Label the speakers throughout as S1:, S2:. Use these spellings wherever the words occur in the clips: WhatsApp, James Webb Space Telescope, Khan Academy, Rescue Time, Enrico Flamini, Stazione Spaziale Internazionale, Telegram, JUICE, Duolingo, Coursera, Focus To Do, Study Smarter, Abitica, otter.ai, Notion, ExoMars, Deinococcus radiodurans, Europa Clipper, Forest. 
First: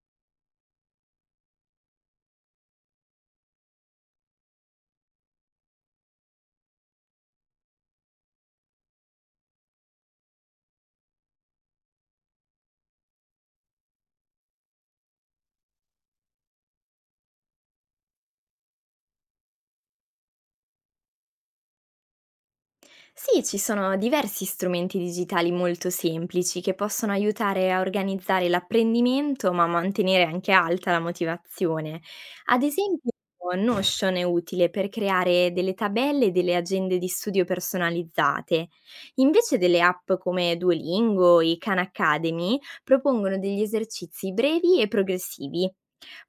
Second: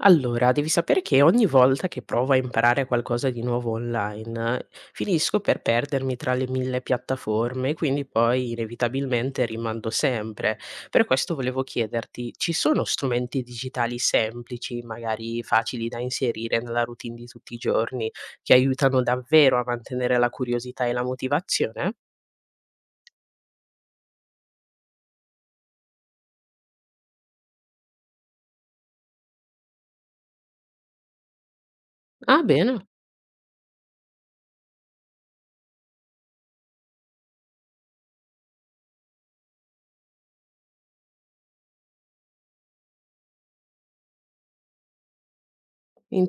S1: Allora, devi sapere che ogni volta che provo a imparare qualcosa di nuovo online, finisco per perdermi tra le mille piattaforme, quindi poi inevitabilmente rimando sempre. Per questo volevo chiederti, ci sono strumenti digitali semplici, magari facili da inserire nella routine di tutti i giorni, che aiutano davvero a mantenere la curiosità e la motivazione?
S2: Sì, ci sono diversi strumenti digitali molto semplici che possono aiutare a organizzare l'apprendimento, ma mantenere anche alta la motivazione.
S1: Ah,
S2: Ad
S1: bene,
S2: esempio, Notion è utile per creare delle tabelle e delle agende di studio personalizzate. Invece delle app come Duolingo e Khan Academy propongono degli esercizi brevi e progressivi.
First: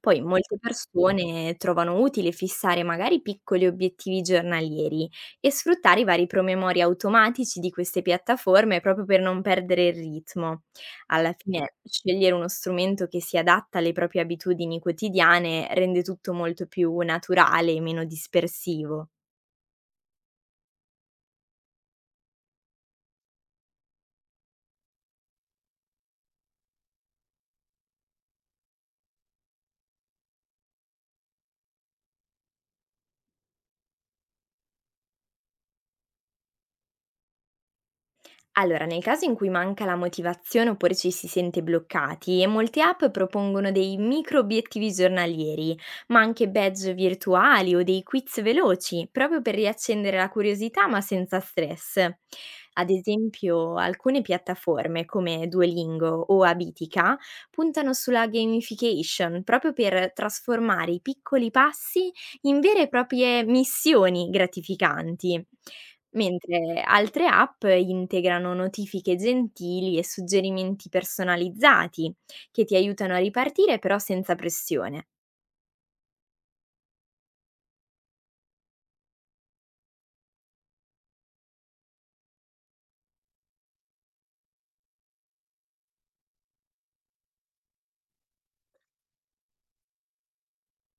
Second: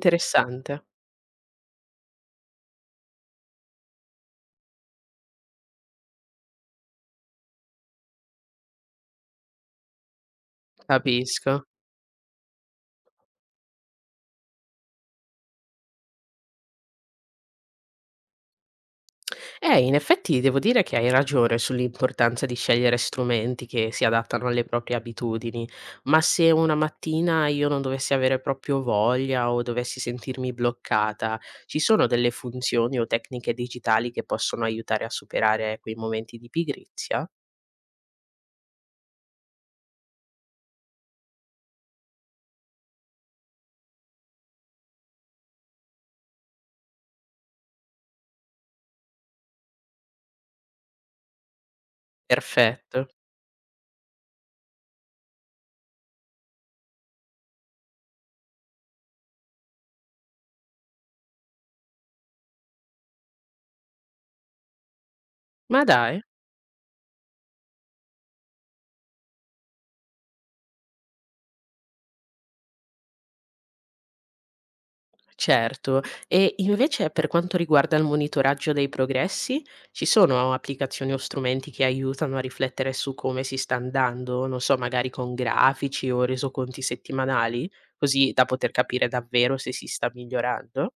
S2: Poi molte persone trovano utile fissare magari piccoli obiettivi giornalieri e sfruttare i vari promemori automatici di queste piattaforme proprio per non perdere il ritmo. Alla
S1: Capisco.
S2: fine scegliere uno strumento che si adatta alle proprie abitudini quotidiane rende tutto molto più naturale e meno dispersivo.
S1: In effetti devo dire che hai ragione sull'importanza di scegliere strumenti che si adattano alle proprie abitudini, ma se una mattina io non dovessi avere proprio voglia o dovessi sentirmi bloccata, ci sono delle funzioni o tecniche digitali che possono aiutare a superare quei momenti di pigrizia?
S2: Allora, nel caso in cui manca la motivazione oppure ci si sente bloccati, molte app propongono dei micro obiettivi giornalieri, ma anche badge virtuali o dei quiz veloci, proprio per riaccendere la curiosità ma senza stress. Ad
S1: Perfetto.
S2: esempio, alcune piattaforme come Duolingo o Abitica puntano sulla gamification proprio per trasformare i piccoli passi in vere e proprie missioni gratificanti.
S1: Ma dai.
S2: Mentre altre app integrano notifiche gentili e suggerimenti personalizzati che ti aiutano a ripartire però senza pressione.
S1: Certo, e invece per quanto riguarda il monitoraggio dei progressi, ci sono applicazioni o strumenti che aiutano a riflettere su come si sta andando, non so, magari con grafici o resoconti settimanali, così da poter capire davvero se si sta migliorando?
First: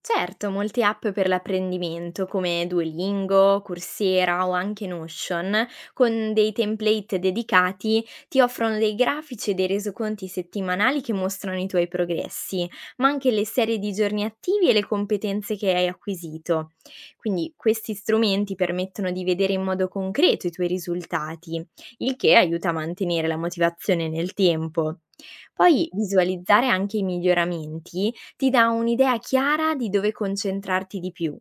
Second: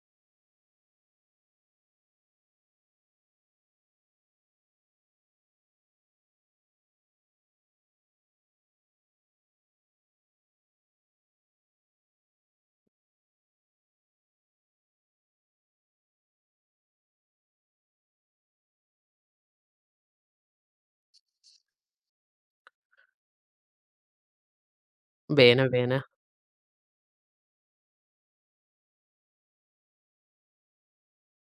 S2: Certo, molte app per l'apprendimento come Duolingo, Coursera o anche Notion, con dei template dedicati, ti offrono dei grafici e dei resoconti settimanali che mostrano i tuoi progressi, ma anche le serie di giorni attivi e le competenze che hai acquisito. Quindi questi strumenti permettono di vedere in modo concreto i tuoi risultati, il che aiuta a mantenere la motivazione nel tempo.
S1: Bene,
S2: Poi
S1: bene.
S2: visualizzare anche i miglioramenti ti dà un'idea chiara di dove concentrarti di più.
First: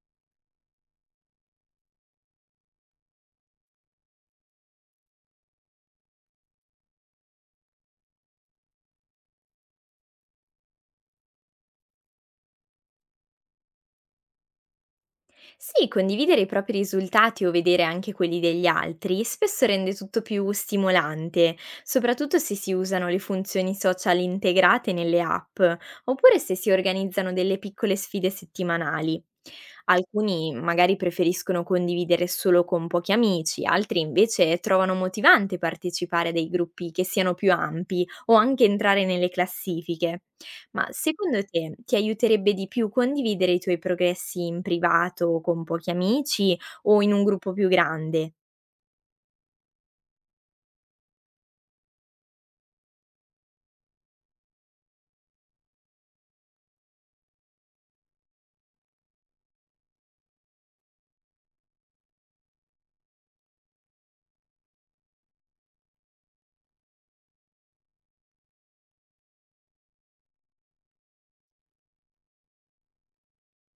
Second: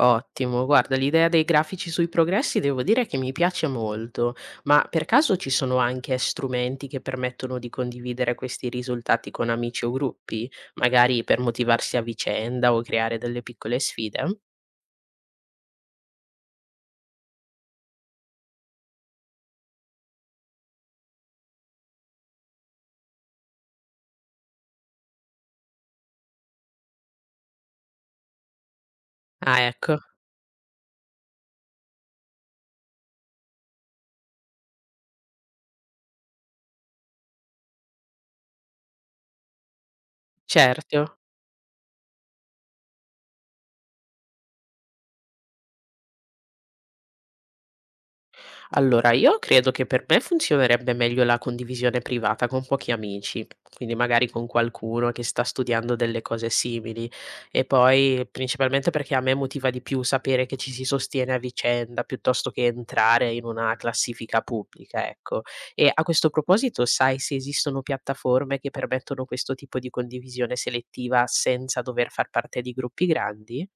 S1: Ottimo, guarda, l'idea dei grafici sui progressi devo dire che mi piace molto, ma per caso ci sono anche strumenti che permettono di condividere questi risultati con amici o gruppi, magari per motivarsi a vicenda o creare delle piccole sfide?
S2: Sì, condividere i propri risultati o vedere anche quelli degli altri spesso rende tutto più stimolante, soprattutto se si usano le funzioni social integrate nelle app, oppure se si organizzano delle piccole sfide settimanali.
S1: Ah, ecco,
S2: Alcuni magari preferiscono condividere solo con pochi amici, altri invece trovano motivante partecipare a dei gruppi che siano più ampi o anche entrare nelle classifiche. Ma
S1: certo.
S2: secondo te ti aiuterebbe di più condividere i tuoi progressi in privato con pochi amici o in un gruppo più grande?
S1: Allora, io credo che per me funzionerebbe meglio la condivisione privata con pochi amici, quindi magari con qualcuno che sta studiando delle cose simili e poi principalmente perché a me motiva di più sapere che ci si sostiene a vicenda piuttosto che entrare in una classifica pubblica, ecco. E a questo proposito, sai se esistono piattaforme che permettono questo tipo di condivisione selettiva senza dover far parte di gruppi grandi?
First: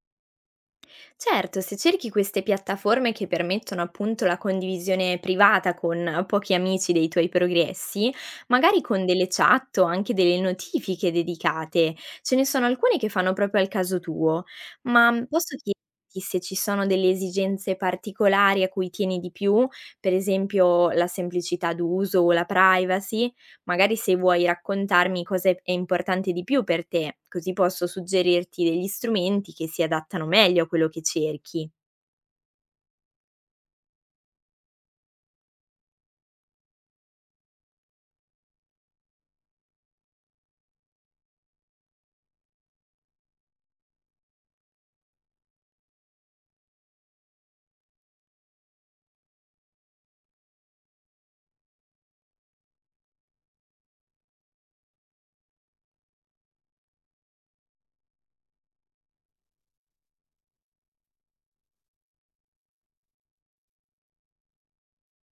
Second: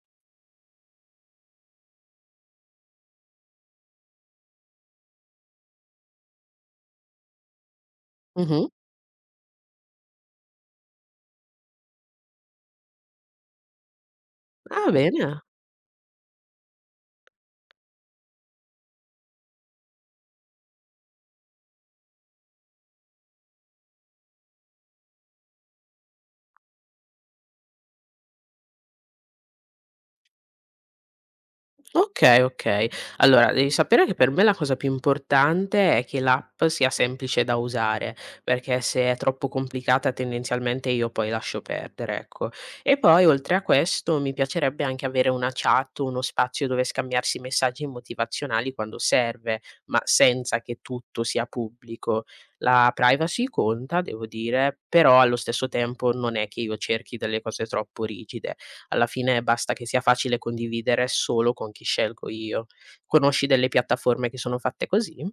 S2: Certo, se cerchi queste piattaforme che permettono appunto la condivisione privata con pochi amici dei tuoi progressi,
S1: Mhm.
S2: magari con delle chat o anche delle notifiche dedicate, ce ne sono alcune che fanno proprio al caso tuo,
S1: Ah,
S2: ma
S1: bene.
S2: posso chiederti se ci sono delle esigenze particolari a cui tieni di più, per esempio la semplicità d'uso o la privacy? Magari se vuoi raccontarmi cosa è importante di più per te, così posso suggerirti degli strumenti che si adattano meglio a quello che cerchi.
S1: Okay, okay. Allora devi sapere che per me la cosa più importante è che l'app sia semplice da usare, perché se è troppo complicata tendenzialmente io poi lascio perdere, ecco. E poi oltre a questo mi piacerebbe anche avere una chat, uno spazio dove scambiarsi messaggi motivazionali quando serve, ma senza che tutto sia pubblico. La privacy conta, devo dire, però allo stesso tempo non è che io cerchi delle cose troppo rigide, alla fine basta che sia facile condividere solo con chi scelgo io. Conosci delle piattaforme che sono fatte così?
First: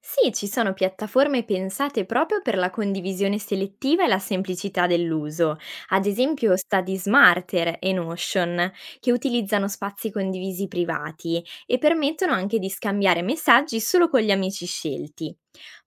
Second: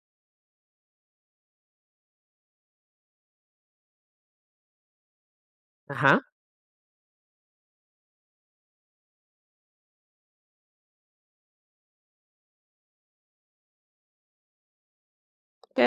S2: Sì, ci sono piattaforme pensate proprio per la condivisione selettiva e la semplicità dell'uso, ad
S1: Ah-ah,
S2: esempio Study Smarter e Notion, che utilizzano spazi condivisi privati e permettono anche di scambiare messaggi solo con gli amici scelti.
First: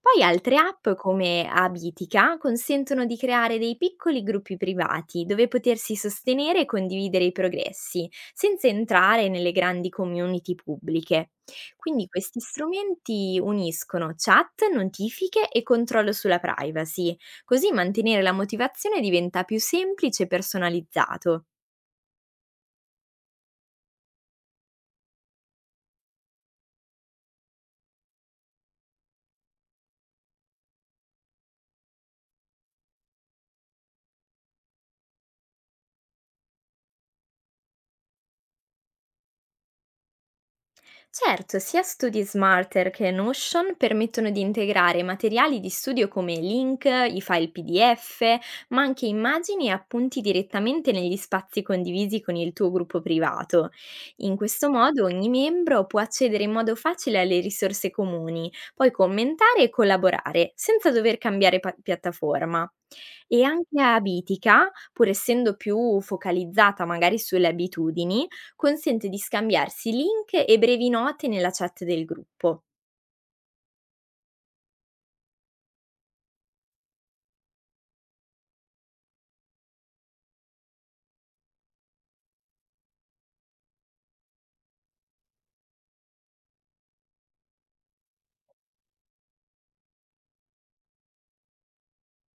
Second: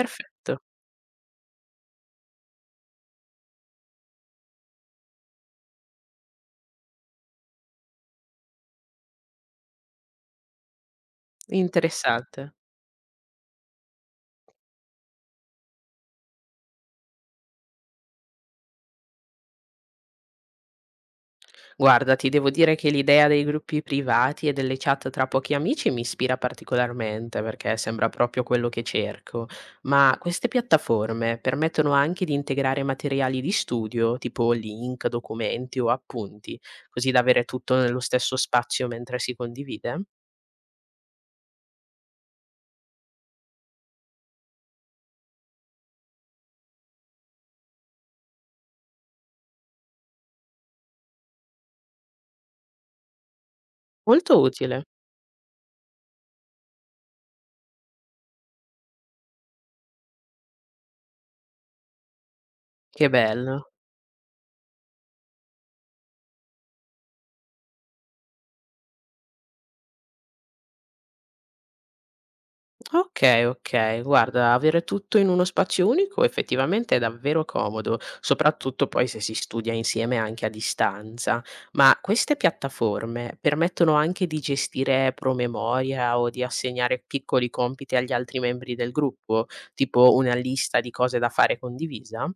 S2: Poi altre app come Abitica consentono di creare dei piccoli gruppi privati dove potersi sostenere e condividere i progressi, senza entrare nelle grandi community pubbliche. Quindi questi
S1: interessante.
S2: strumenti uniscono chat, notifiche e controllo sulla privacy, così mantenere la motivazione diventa più semplice e personalizzato.
S1: Guarda, ti devo dire che l'idea dei gruppi privati e delle chat tra pochi amici mi ispira particolarmente perché sembra proprio quello che cerco. Ma queste piattaforme permettono anche di integrare materiali di studio, tipo link, documenti o appunti, così da avere tutto nello stesso spazio mentre si condivide?
S2: Certo, sia studi Smarter che Notion permettono di integrare materiali di studio come link, i file PDF, ma anche immagini e appunti direttamente negli spazi condivisi con il tuo gruppo privato. In
S1: Molto
S2: questo
S1: utile.
S2: modo ogni membro può accedere in modo facile alle risorse comuni, poi commentare e collaborare senza dover cambiare piattaforma.
S1: Che
S2: E
S1: bello.
S2: anche a Abitica, pur essendo più focalizzata magari sulle abitudini, consente di scambiarsi link e brevi note nella chat del gruppo.
S1: Okay, okay. Guarda, avere tutto in uno spazio unico effettivamente è davvero comodo, soprattutto poi se si studia insieme anche a distanza. Ma queste piattaforme permettono anche di gestire promemoria o di assegnare piccoli compiti agli altri membri del gruppo, tipo una lista di cose da fare condivisa?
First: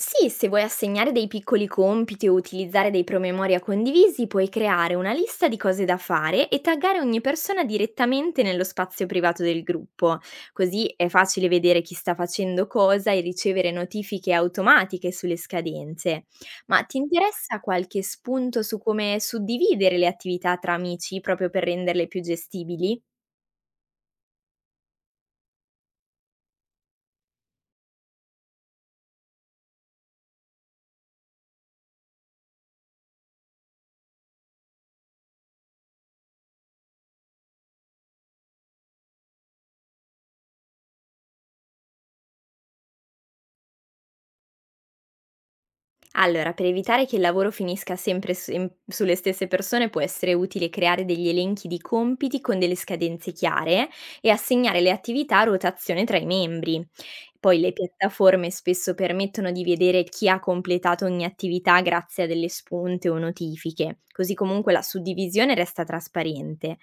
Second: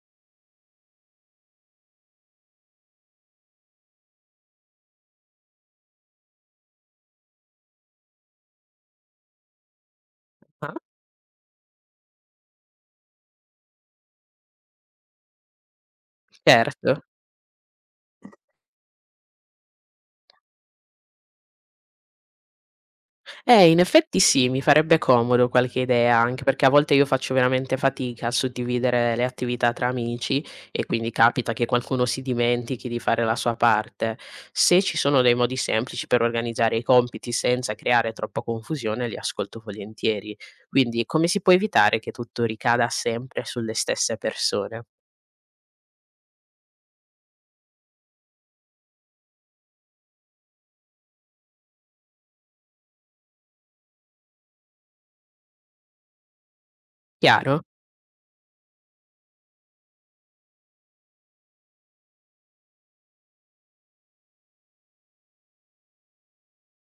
S2: Sì, se vuoi assegnare dei piccoli compiti o utilizzare dei promemoria condivisi, puoi creare una lista di cose da fare e taggare ogni persona direttamente nello spazio privato del gruppo.
S1: Ah,
S2: Così è facile vedere chi sta facendo cosa e ricevere notifiche automatiche sulle scadenze. Ma ti
S1: certo.
S2: interessa qualche spunto su come suddividere le attività tra amici proprio per renderle più gestibili?
S1: In effetti sì, mi farebbe comodo qualche idea, anche perché a volte io faccio veramente fatica a suddividere le attività tra amici e quindi capita che qualcuno si dimentichi di fare la sua parte. Se ci sono dei modi semplici per organizzare i compiti senza creare troppa confusione, li ascolto volentieri. Quindi come si può evitare che tutto ricada sempre sulle stesse persone?
S2: Allora, per evitare che il lavoro finisca sempre sulle stesse persone, può essere utile creare degli elenchi di compiti con delle scadenze chiare e assegnare le attività a rotazione tra i membri. Poi
S1: Chiaro?
S2: le piattaforme spesso permettono di vedere chi ha completato ogni attività grazie a delle spunte o notifiche, così comunque la suddivisione resta trasparente.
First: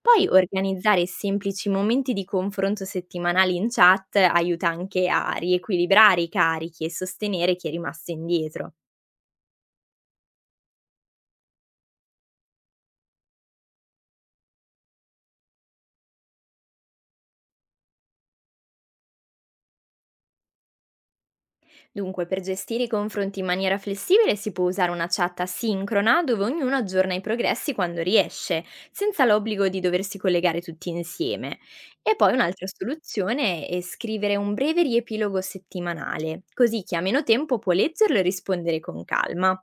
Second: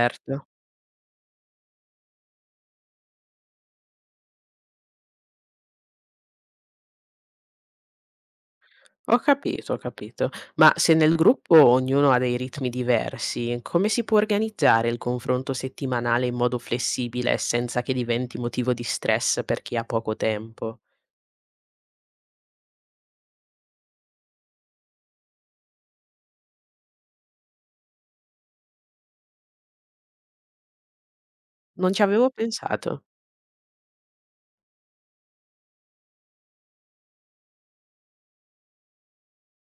S2: Poi organizzare semplici momenti di confronto settimanali in chat aiuta anche a riequilibrare i carichi e sostenere chi è rimasto indietro.
S1: Ho capito, ho capito. Ma se nel gruppo ognuno ha dei ritmi diversi, come si può organizzare il confronto settimanale in modo flessibile senza che diventi motivo di stress per chi ha poco tempo?
S2: Dunque, per gestire i confronti in maniera flessibile si può usare una chat asincrona dove ognuno aggiorna i progressi quando riesce, senza l'obbligo di doversi collegare tutti insieme.
S1: Non ci
S2: E
S1: avevo
S2: poi un'altra
S1: pensato.
S2: soluzione è scrivere un breve riepilogo settimanale, così chi ha meno tempo può leggerlo e rispondere con calma.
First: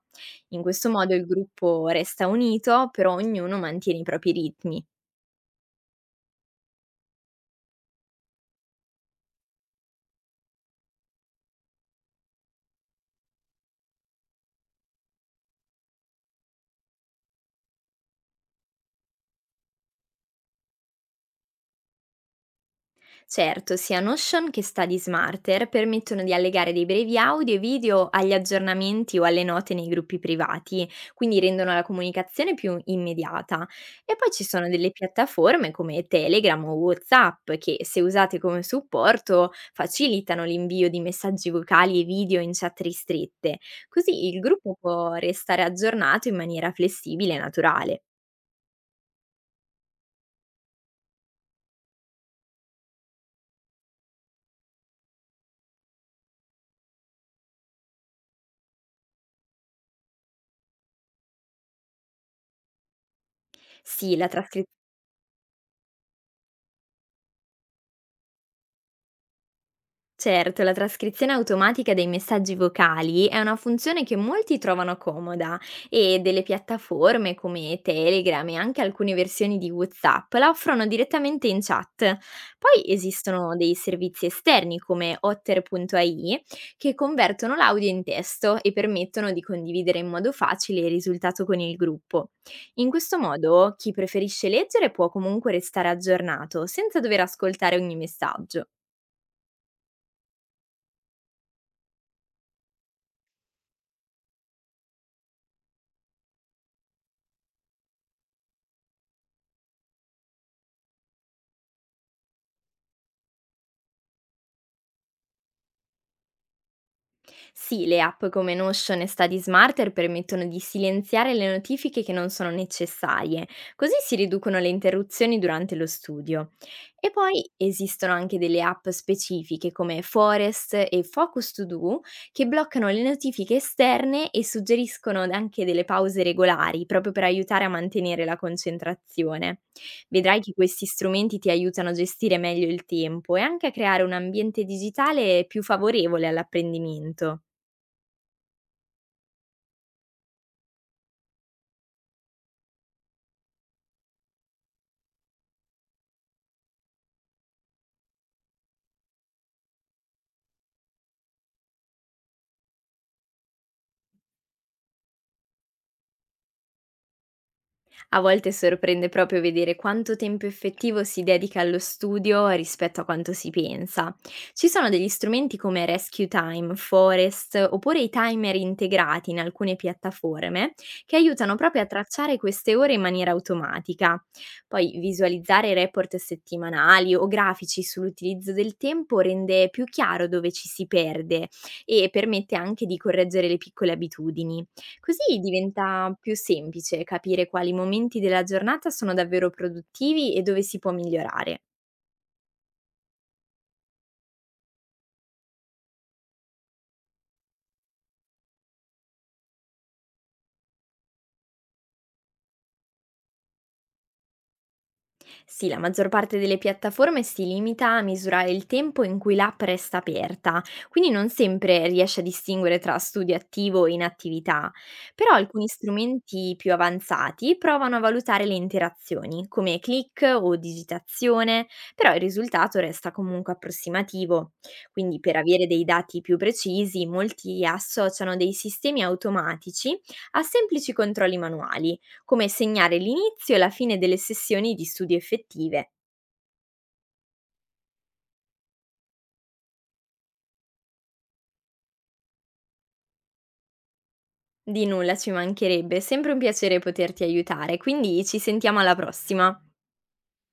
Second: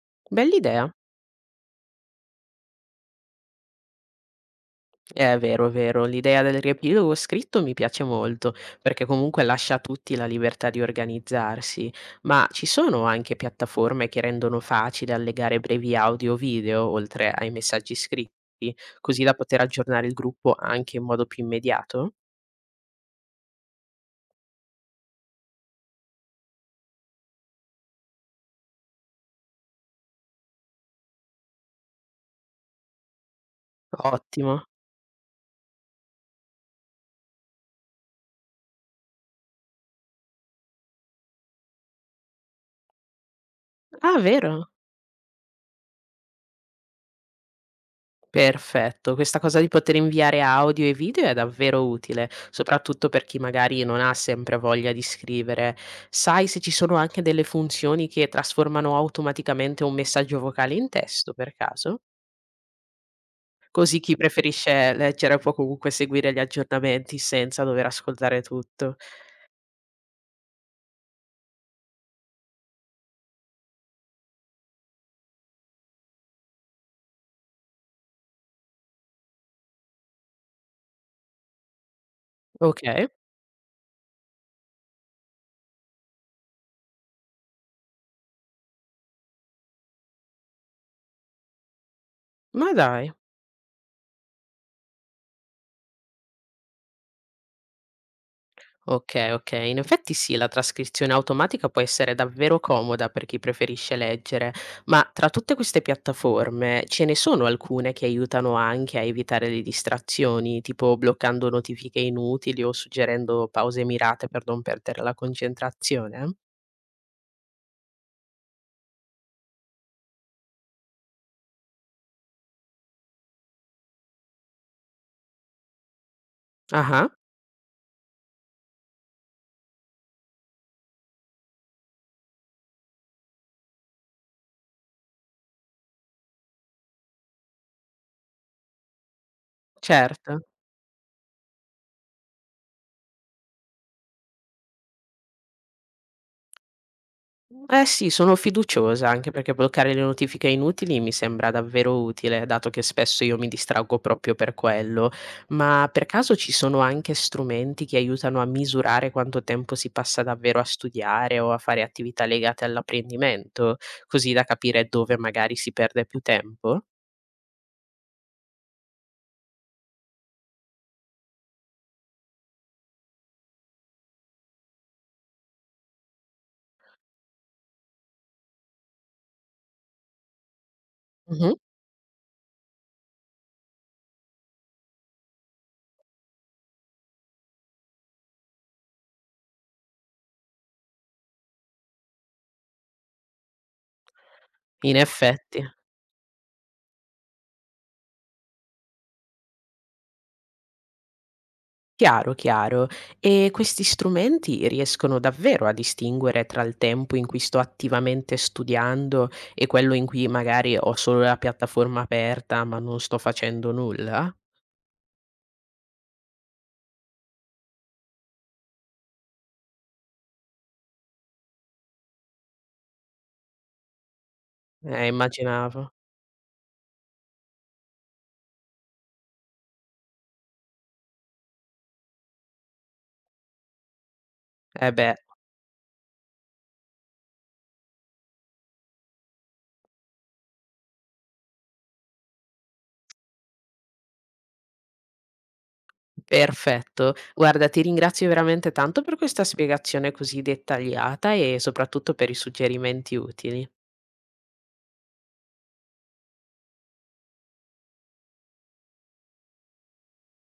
S2: In questo
S1: Bell'idea.
S2: modo il gruppo resta unito, però ognuno mantiene i propri ritmi.
S1: È vero, è vero. L'idea del riepilogo scritto mi piace molto, perché comunque lascia a tutti la libertà di organizzarsi, ma ci sono anche piattaforme che rendono facile allegare brevi audio o video, oltre ai messaggi scritti, così da poter aggiornare il gruppo anche in modo più immediato?
S2: Certo, sia Notion che Study Smarter permettono di allegare dei brevi audio e video agli aggiornamenti o alle note nei gruppi privati, quindi rendono la comunicazione più immediata. E poi ci
S1: Ottimo.
S2: sono delle piattaforme come Telegram o WhatsApp che, se usate come supporto, facilitano l'invio di messaggi vocali e video in chat ristrette,
S1: Ah,
S2: così il
S1: vero?
S2: gruppo può restare aggiornato in maniera flessibile e naturale.
S1: Perfetto, questa cosa di poter inviare audio e video è davvero utile, soprattutto per chi magari non ha sempre voglia di scrivere. Sai se ci sono anche delle funzioni che trasformano automaticamente un messaggio vocale in testo, per caso? Così chi
S2: Sì, la trascrizione
S1: preferisce leggere può comunque seguire gli aggiornamenti senza dover ascoltare tutto.
S2: certo, la trascrizione automatica dei messaggi vocali è una funzione che molti trovano comoda e delle piattaforme come Telegram e anche alcune versioni di WhatsApp la offrono direttamente in chat. Poi
S1: Okay,
S2: esistono dei servizi esterni come otter.ai che convertono l'audio in testo e permettono di condividere in modo facile il risultato con il gruppo.
S1: ma
S2: In
S1: dai.
S2: questo modo chi preferisce leggere può comunque restare aggiornato senza dover ascoltare ogni messaggio.
S1: Okay, okay. In effetti sì, la trascrizione automatica può essere davvero comoda per chi preferisce leggere, ma tra tutte queste piattaforme ce ne sono alcune che aiutano anche a evitare le distrazioni, tipo bloccando notifiche inutili o suggerendo pause mirate per non perdere la concentrazione?
S2: Sì, le app come Notion e Study Smarter permettono di silenziare le notifiche che non sono necessarie, così si riducono le interruzioni durante lo studio.
S1: Ah-ah,
S2: E poi esistono anche delle app specifiche come Forest e Focus To Do che bloccano le notifiche esterne e suggeriscono anche delle pause regolari proprio per aiutare a mantenere la concentrazione. Vedrai
S1: certo.
S2: che questi strumenti ti aiutano a gestire meglio il tempo e anche a creare un ambiente digitale più favorevole all'apprendimento.
S1: Eh sì, sono fiduciosa, anche perché bloccare le notifiche inutili mi sembra davvero utile, dato che spesso io mi distraggo proprio per quello. Ma per caso ci sono anche strumenti che aiutano a misurare quanto tempo si passa davvero a studiare o a fare attività legate all'apprendimento, così da capire dove magari si perde più tempo?
S2: A volte sorprende proprio vedere quanto tempo effettivo si dedica allo studio rispetto a quanto si pensa. Ci sono degli strumenti come Rescue Time, Forest oppure i timer integrati in alcune piattaforme che
S1: Mhm.
S2: aiutano proprio a tracciare queste ore in maniera automatica. Poi visualizzare report settimanali o grafici sull'utilizzo del tempo rende più chiaro dove ci si perde e permette anche di correggere le piccole abitudini.
S1: In
S2: Così
S1: effetti.
S2: diventa più semplice capire quali momenti della giornata sono davvero produttivi e dove si può migliorare.
S1: Chiaro, chiaro. E questi strumenti riescono davvero a distinguere tra il tempo in cui sto attivamente studiando e quello in cui magari ho solo la piattaforma aperta, ma non sto facendo nulla?
S2: Sì, la maggior parte delle piattaforme si limita a misurare il tempo in cui l'app resta aperta, quindi non sempre riesce a distinguere tra studio attivo e inattività, però alcuni
S1: Immaginavo.
S2: strumenti più avanzati provano a valutare le interazioni, come click o digitazione, però il risultato resta comunque approssimativo.
S1: Eh beh,
S2: Quindi per avere dei dati più precisi, molti associano dei sistemi automatici a semplici controlli manuali come segnare l'inizio e la fine delle sessioni di studio effettive.
S1: perfetto. Guarda, ti ringrazio veramente tanto per questa spiegazione così dettagliata e soprattutto per i suggerimenti utili.
S2: Di nulla, ci mancherebbe, è sempre un piacere poterti aiutare, quindi ci sentiamo alla prossima.